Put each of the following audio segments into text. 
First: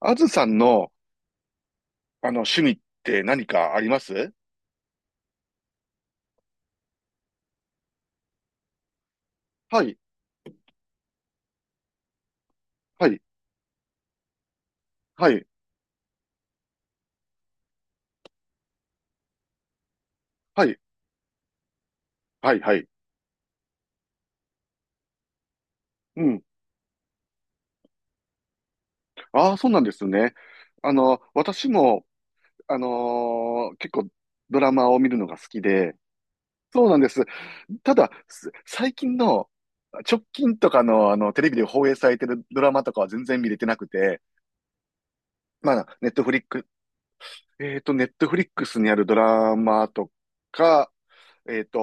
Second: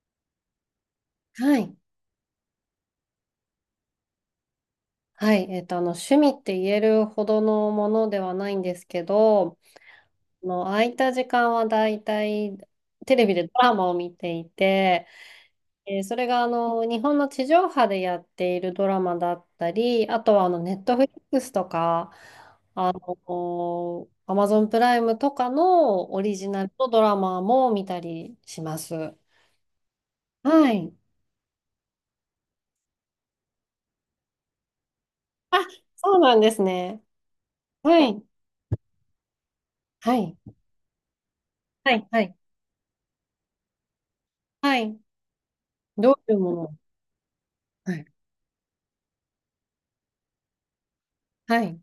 あずさんの、はい。趣味って何かありますはい。趣味って言えるほどのものではないんですけど、はい、空いた時間はだいたいはテい、レビでドラマを見ていて、はい、それが日本の地上波でやっているドラマだったり、あとははネい、ットフリックスとか、はい、はい。アマゾンプライムとかのオうリん。ジナルのドラマも見たりします。ああ、そうなんですね。はあい。の、私も、結構ドラマを見るのが好あ、きで、そうなんですそうなんね。です。たはだ、い。最近の、は直い。近とかの、あの、テレビで放は映さい。れはてい。るドラマとかは全然見れてなくて、はい。まあ、どういうもの。はネい。ットフリックスにあるドラマとか、えはっと、い。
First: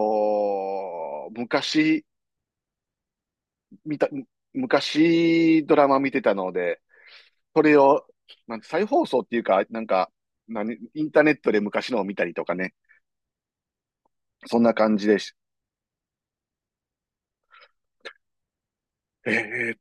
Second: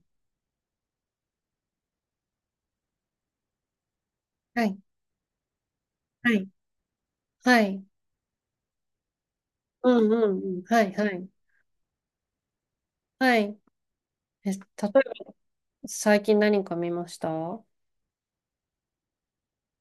昔、見た、はい。昔ドラマ見てたはい。ので、はそれい。を、なんて再放送っていうか、なんうか、んうんうん。何、はい。イはンターい。ネットで昔のを見たりとかね、はい。え、例そえんな感ば、じでし、最近何か見ました？えーっ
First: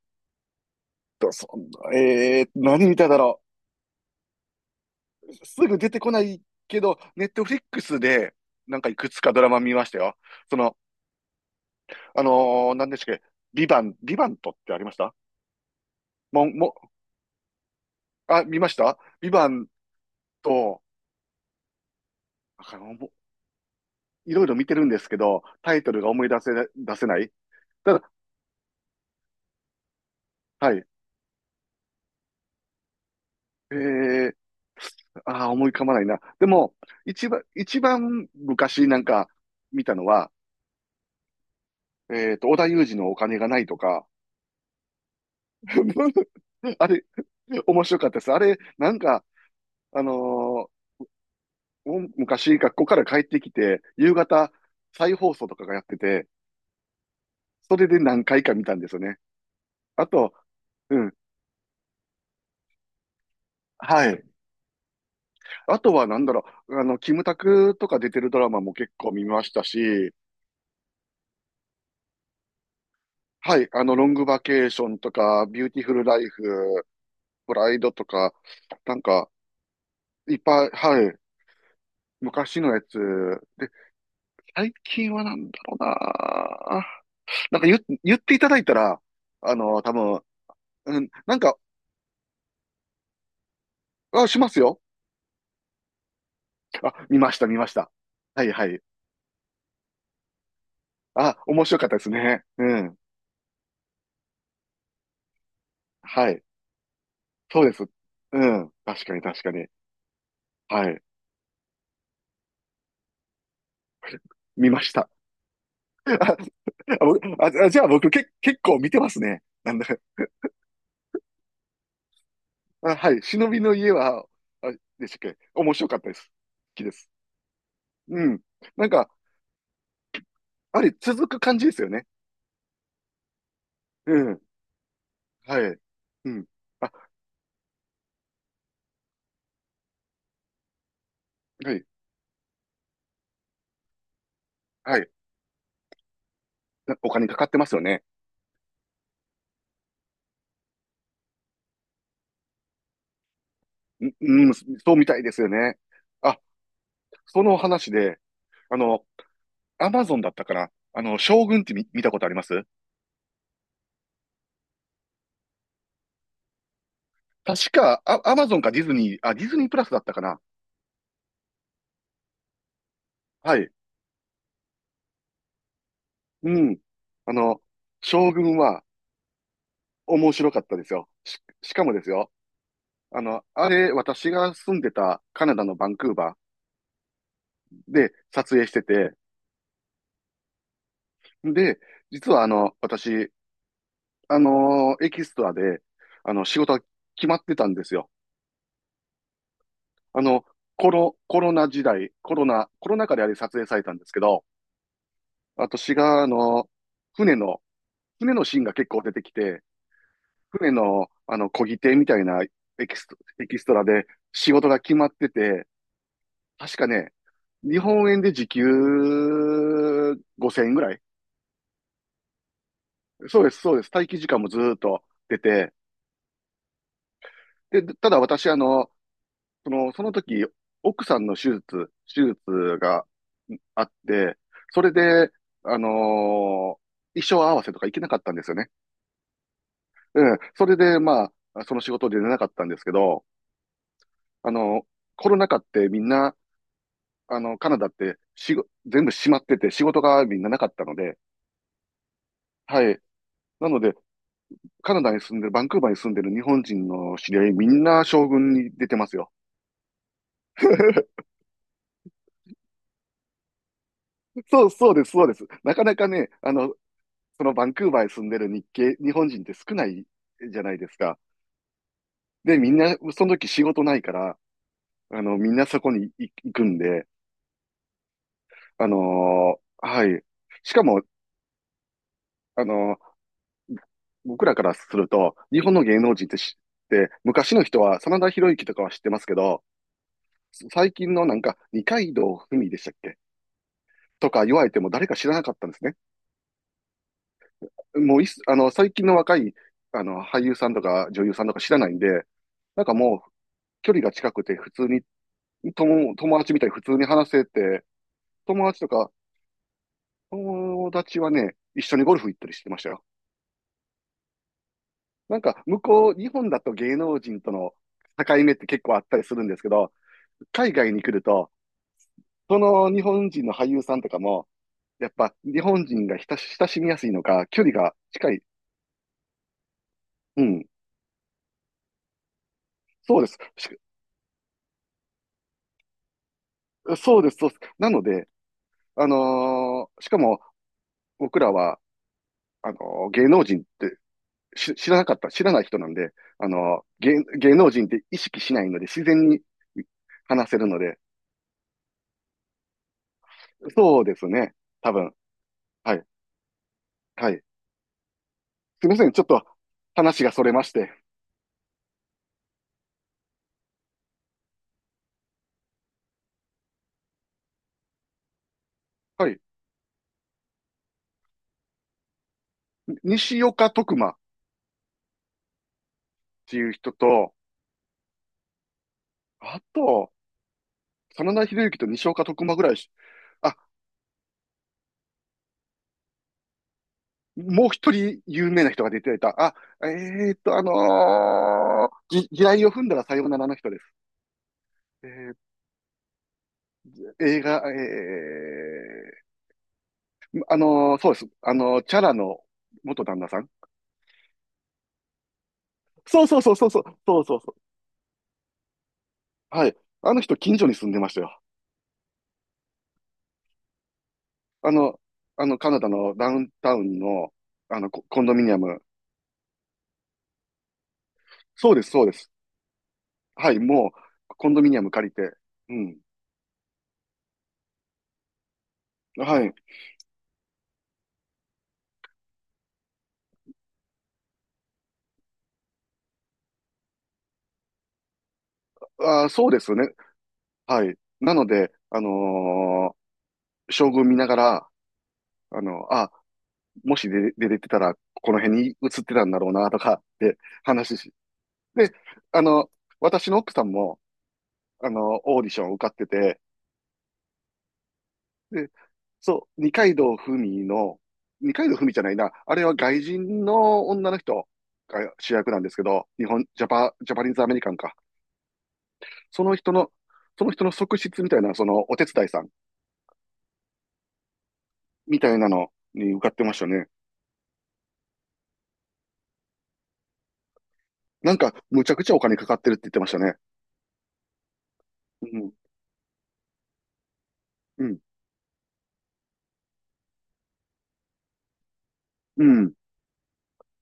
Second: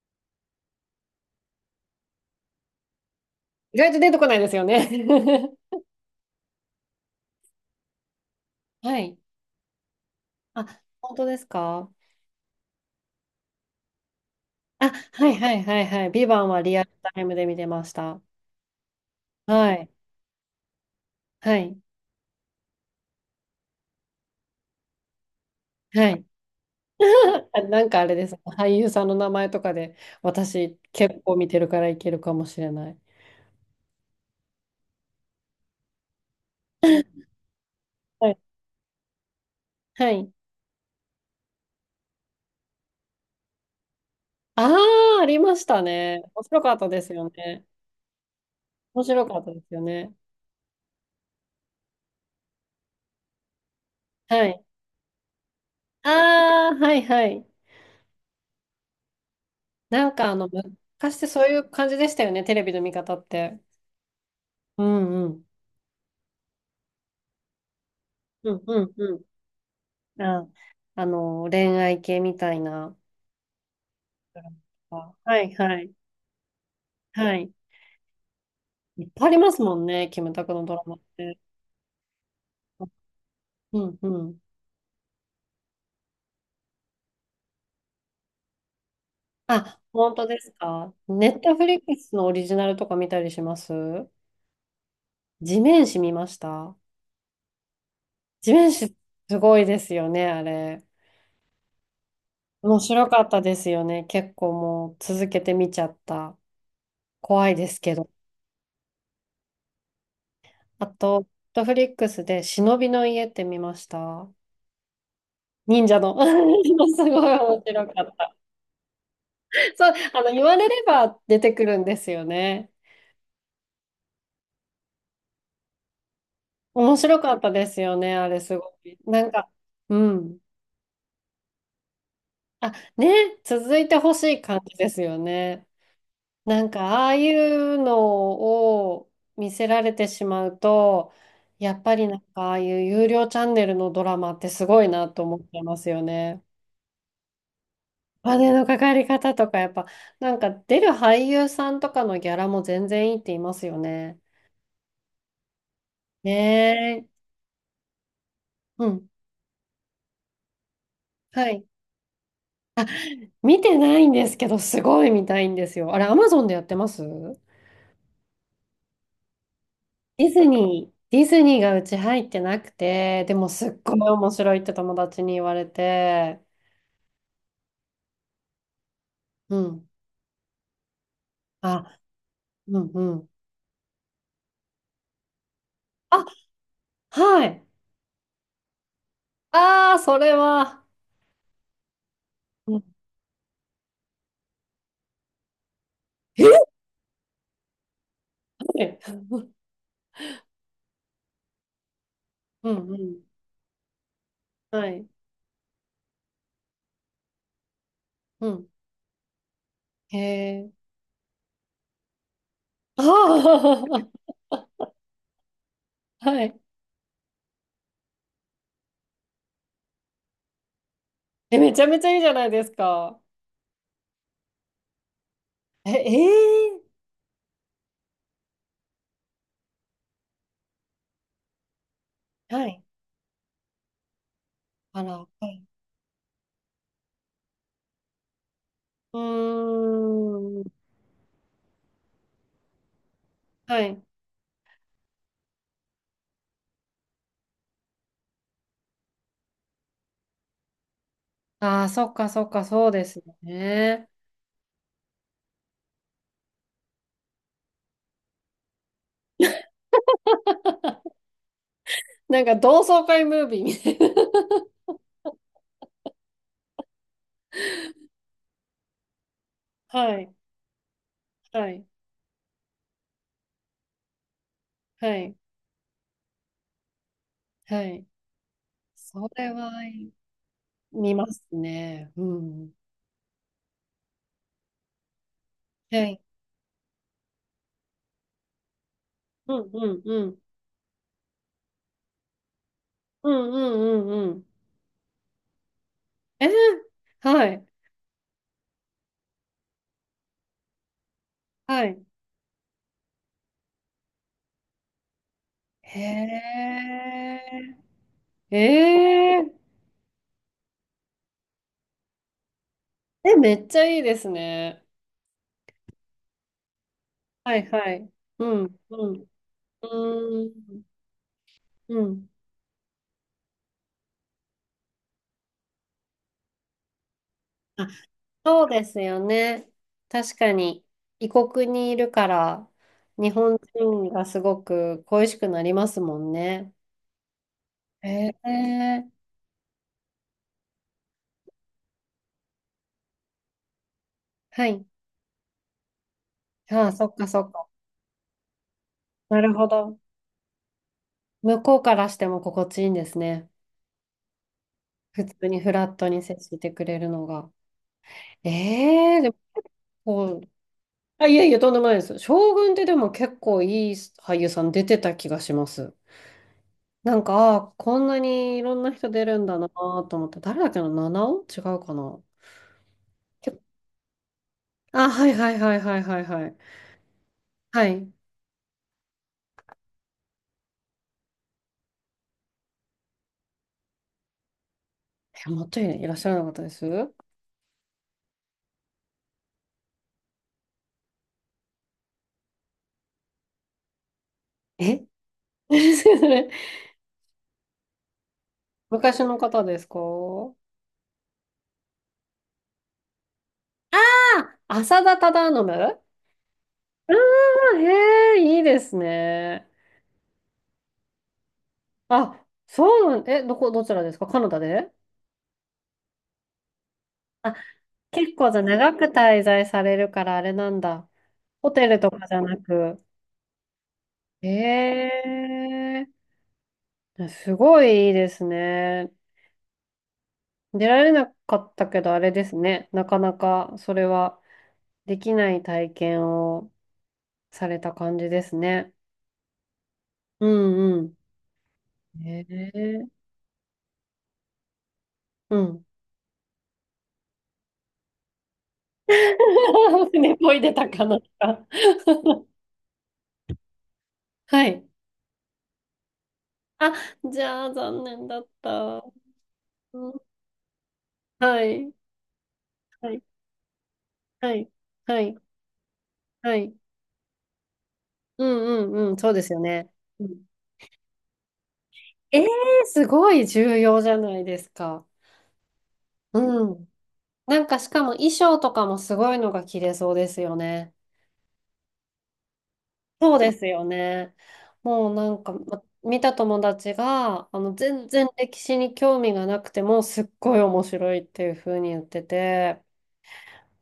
そんな、何見ただろ意外と出てこないですよね。う。すぐ出てこないけど、ネットフリックスで、なんかいはくい。つかドラマ見ましたよ。そあ、の、本当ですか？何でしたっけ、ビバントってありあ、ましたはいはいはいはい。ビバもンうはもリアルタイムで見てました。うあ、見ましたビバンはい。ト。はい。あの、もういろいろ見てるんですけど、タイトルがは思い。い出せ、出せない。あ、なんたかあだ、れです。俳優さんの名前とかで、は私い。結構見てるからいけるかもしれない。ええ、ああー、思い浮かばないな。でも、一番はい。昔なんか見たのはは、い。えっと、織田裕二のお金がないとか、あ、あありましたね。面 白かっあたでれ、すよね。面白かったです。あれ、なん面か、白かったですよあね。のーお昔学校から帰ってきて、夕は方い。再放送とかがやってて、ああ、はいはい。それで何回か見たんですよね。あと、うん、昔ってそういう感じでしたよね、テレビの見方って。はい。うんうん。あとはなんだろう、あの、キムタクとか出てるドラうマんもう結ん構見うましたし、ん。あ、恋愛系みたいな。はい、あの、ロングバケーションとはか、いビューテはィフい。ルライフ、はい。プライドとか、なんいっぱいか、ありますもんね、キムいっタクぱのい、ドラマっはい、て。昔のやつ。で、うんうん。最近はなんだろうな。なんか言、言っていただいたら、あの、あ、多本分、当ですか。うん、ネなんットか、フリックスのオリジナルとか見たりします？あ、しますよ。地面師見ました？あ、見ました、見ました。はい地は面い。師すごいですよね、あれ。あ、面白かったですね。う面ん。白かったですよね。結構もう続けて見ちゃっはた。い。怖いそうでですす。けど。うん。確かに、確かに。あはい。と、ネットフリックスで忍びの家って見ました？見ました。忍者 の。あ、すご僕、い面あ、あじゃ白あか僕、っけ、た。結構見てますね。なんだ、そう、言われれば出てくるんですよね。あ、はい。忍びの家は、あ、でしたっけ、面白かったです。好きで面す。白かったですよね、あうれん。すごなんい。か、なんか、うん。あれ、続く感じですよね。あ、ね、続いてうほしいん。感じですよはね。い。うん。なんかあ、ああいうのを見せられてしまうと、やはっい。ぱりなんかああいう有料チャンネルのドラマってすごいはない。と思ってますよね。なお金かかってますよね。お金のかかり方とかやっぱなんか出る俳優さんとかのギャラも全然いいって言いますよね。うん、そうみたいですよね。ねあ、え。その話で、あうの、ん。アマゾンだったかな、あの、将は軍っい。て見たことありますあ、見てないんですけどすごい見たいんですよ。あれ、アマゾンでやってます？確か、あ、アマゾンかディズニー、あ、ディズニープラスだったかディな。ズニー、ディズニーがうち入ってなくて、でもはすい。っごい面白いって友達に言われて。うん。あの、将軍はうん。面白かったですよ。しかもあ、ですよ。うん、うあん。の、あれ、私が住んでたカナダのバンクーあ、バはい。ーで撮影してて、ああ、それは。で、実はあの、うん、私、あのエキストラで、あの、仕え事が決まってたんですよ。え。 あの、コロ、コロナ時代、コロナ、うコん、ロうナ禍でん。あれ撮影されたんですけど、はい。私が、あの、船の、船のうシーンん。が結構出てきて、へ船え。の、あの、漕ぎ手みたいなエキ あスト、エキストラあ、で仕事が決まってて、はい。確かね、日本円で時給5000円ぐらい。え、めちゃめちゃいいじゃないですか。そうです、そうです。待機時間もずーっと出て、え、えで、ただ私、あの、その時、奥さんの手術、手術え、はい。がんあって、それあら、はで、い。あのー衣装合わせとか行けなかったんですよね。ううん。ーそん。れで、まあ、その仕事で出なかったんですけど、はい。あの、コロナ禍ってみんな、あの、カナダってしご、全部閉まってて仕事がみんななかったので、ああ、そっか、そっか、そはうい。ですよなので、ね。カナダに住んでる、バンクーバーに住んでる日本人の知り合い、みんな将軍に出てますよ。なんか同窓会ムービーみたいな。そう、そうです、そうです。なかなかね、あの、そのバンクーバーに住んでる日本人って少な いはい。じゃないですか。はい。で、みんな、その時仕事ないから、はあい。の、みんなそこに行くんで、はい。あそれのはーはい。しかも、見ますね。うあん。のー僕らからすると、日本の芸は能い。人って知って、昔の人は、真田広之とかは知ってますけうど、んうんうん。最近のなんか、二階堂ふみでしたっけうんうんうんとうかん。言われても誰か知らなかったんですね。え、はい。もういっす、あの、最近の若い、あの、俳優さんとか女優さんとか知らはないんい。で、なんか、距離が近くて普通に、へ友達みたいに普通に話せて、え。友達とか、えー。友達はね、一緒にゴルフ行ったりしてましたよ。え、めっちゃいいですね。なんか、向こう、日本だと芸能人とはいのはい。境う目ってん。結構あっうたりん。するんですけうど、海ーん。外に来ると、うん。その日本人の俳優さんとかも、やっぱ日本人が親しみやすいのか、距離あ、が近い。そうですよね。確うかん、に、異国にいるから、そうで日す。本人がすごく恋しくなりますもんね。そうです、そうです。なので、へえ。あのーしかも僕らは、あのー芸能人ってはい。知らない人なんで、あの、ああ、そっかそっ芸か。能人って意識しないので、自然なにるほど。話せるので、向こうからしても心地いいんですね。そうですね、多分。普通にフラはッい、トに接してくれるのはい。が。すみません、えちえ、ょっでもと話こがそう、れまして。あ、いやいや、とんでもないです。将軍ってでも結構いい俳優さん出てた気がします。なんか、あーこんなにいろんな人出はるい、んだなと思って、誰だっけな、七尾違うかな。西結構岡徳馬っあ、はいはいはいはいはいはてい。いう人と、はい。あと、真田広之と西岡徳馬ぐらいし、あ、え、もっといらっしゃらなかったです？もう一人有名な人が出ていた。あ、ぎ地雷を踏んだらさようならの人です。ええ。 それー、映画、昔え、の方ですか？そうです。あのーチャラの元旦那さん。あ、浅田忠信、ああそうそうそー、へえ、いいですう。はね。い。あの人、近所に住んでましたよ。あ、そうなん、え、どこ、どちらですか？カナダあで？の、あの、カナダのダウンタウンの、あ、あの、コンド結ミ構ニじアゃあム。長く滞在されるからあれなんだ。ホそうでテす、ルそうとでかす。じゃなく。はい、もう、へコンドミニアム借りて。うん。え、すごいいいですね。はい。出られなかったけどあれですね。なかなかそれはできない体験をされた感じですね。あー、そうですよね。うはい。んうなので、あん。へのーえ、将軍見ながら、うあん。の、あ、もし出、出れてたら、この辺に移ってたんだろうな、とかっ 船てこいでた話かし。なか。 で、あ の、私の奥さんも、はい。あの、オーディションを受かってて、あ、じゃあ残念だっで、た。そう、二階う堂ん、ふみの、二は階堂ふみい。じゃないな、あれは外はい。人の女の人はい。がは主い。役なんですけど、日本、はい。ジャパニーズアメリカンか。うんうんうん。そうでそすのよ人の、ね。うん、その人の側室みたいな、そのお手伝いさえー、んすごい重要じゃないですか。みたいなのに受かってましうたね。ん。なんかしかも衣装とかもすごいのが着れそうですよね。なんか、むちゃくちゃお金かかってるって言ってましたね。そうですよね。もううなんん、か、ま見た友達が、うん、全然歴史に興味がなくても、すっごい面白いっていう風に言ってうん。て、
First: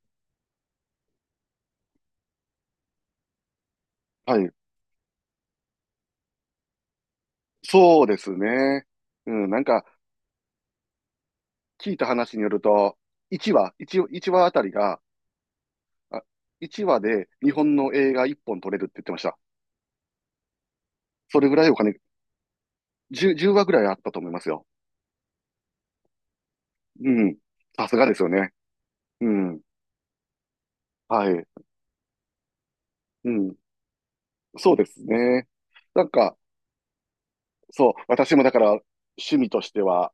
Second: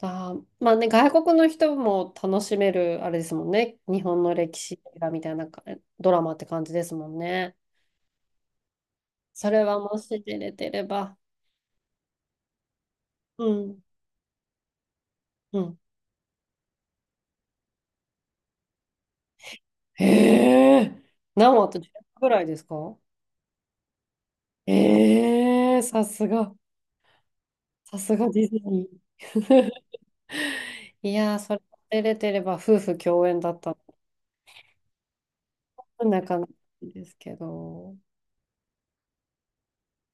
あー、まあね、外国の人も楽しめる、あれですもんね。日本のはい。歴史映画みたいなかドラマって感じですもんね。そうですね。うん、そなんれはか、もし出れてれば。聞いた話によると、う1話、ん。いち一話あたりが、うん。あ、1話で日本の映画1本撮れるって言ってました。へえ。それ何ぐら話いおと金、10ぐらいですか？10、話ぐらいあったと思いますよ。ええー、さすが。うん。さすさがですすよがディね。ズニうん。ー。いはやー、い。それ出れてれば夫婦共う演だん。ったそうですね。なんのなか、かなかですけそう、ど。私もだから趣味としては、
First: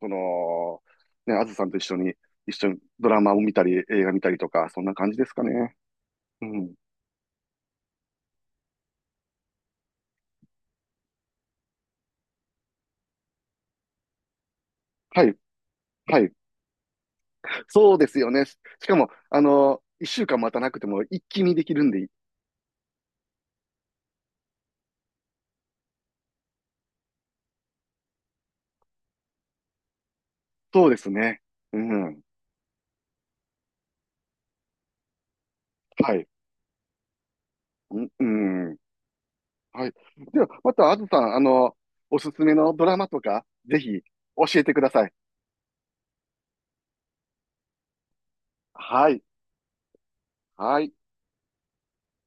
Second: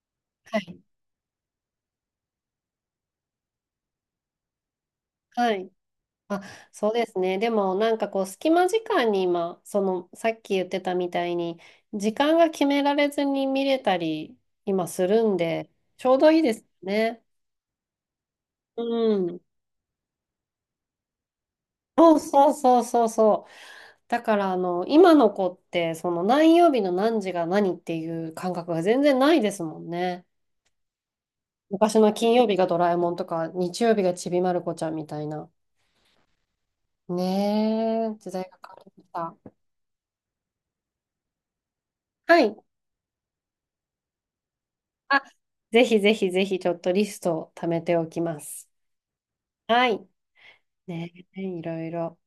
そはい。の、ね、あずさんと一緒に、一緒にドラマを見たり、映画見たりとか、そんな感じですかはい。ね。あ、うん。そうですね。でもなんかこう隙間時間に今、そのさっき言ってたみたいに時間が決められずに見れたり今すはるんい。でちょうはどい。いいですね。そうですよね。うしかも、ん。あの、一週間待たなくても一気にできるんで、そうそうそうそうそう。だからあの今の子ってその何曜日の何時が何っていう感覚が全然ないですもんね。そうですね。う昔のん。金曜日がドラえもんとか日曜日がちびまる子ちゃんみたいな。はい。うんねえ、う時代が変ん。わりました。はい。では、また、あずさん、あの、おすはすめい。のドラマとか、ぜひ、教えてください。あ、ぜひぜひぜひちょっとリストを貯めておきます。はい。はい。はい。ね、いろいろ。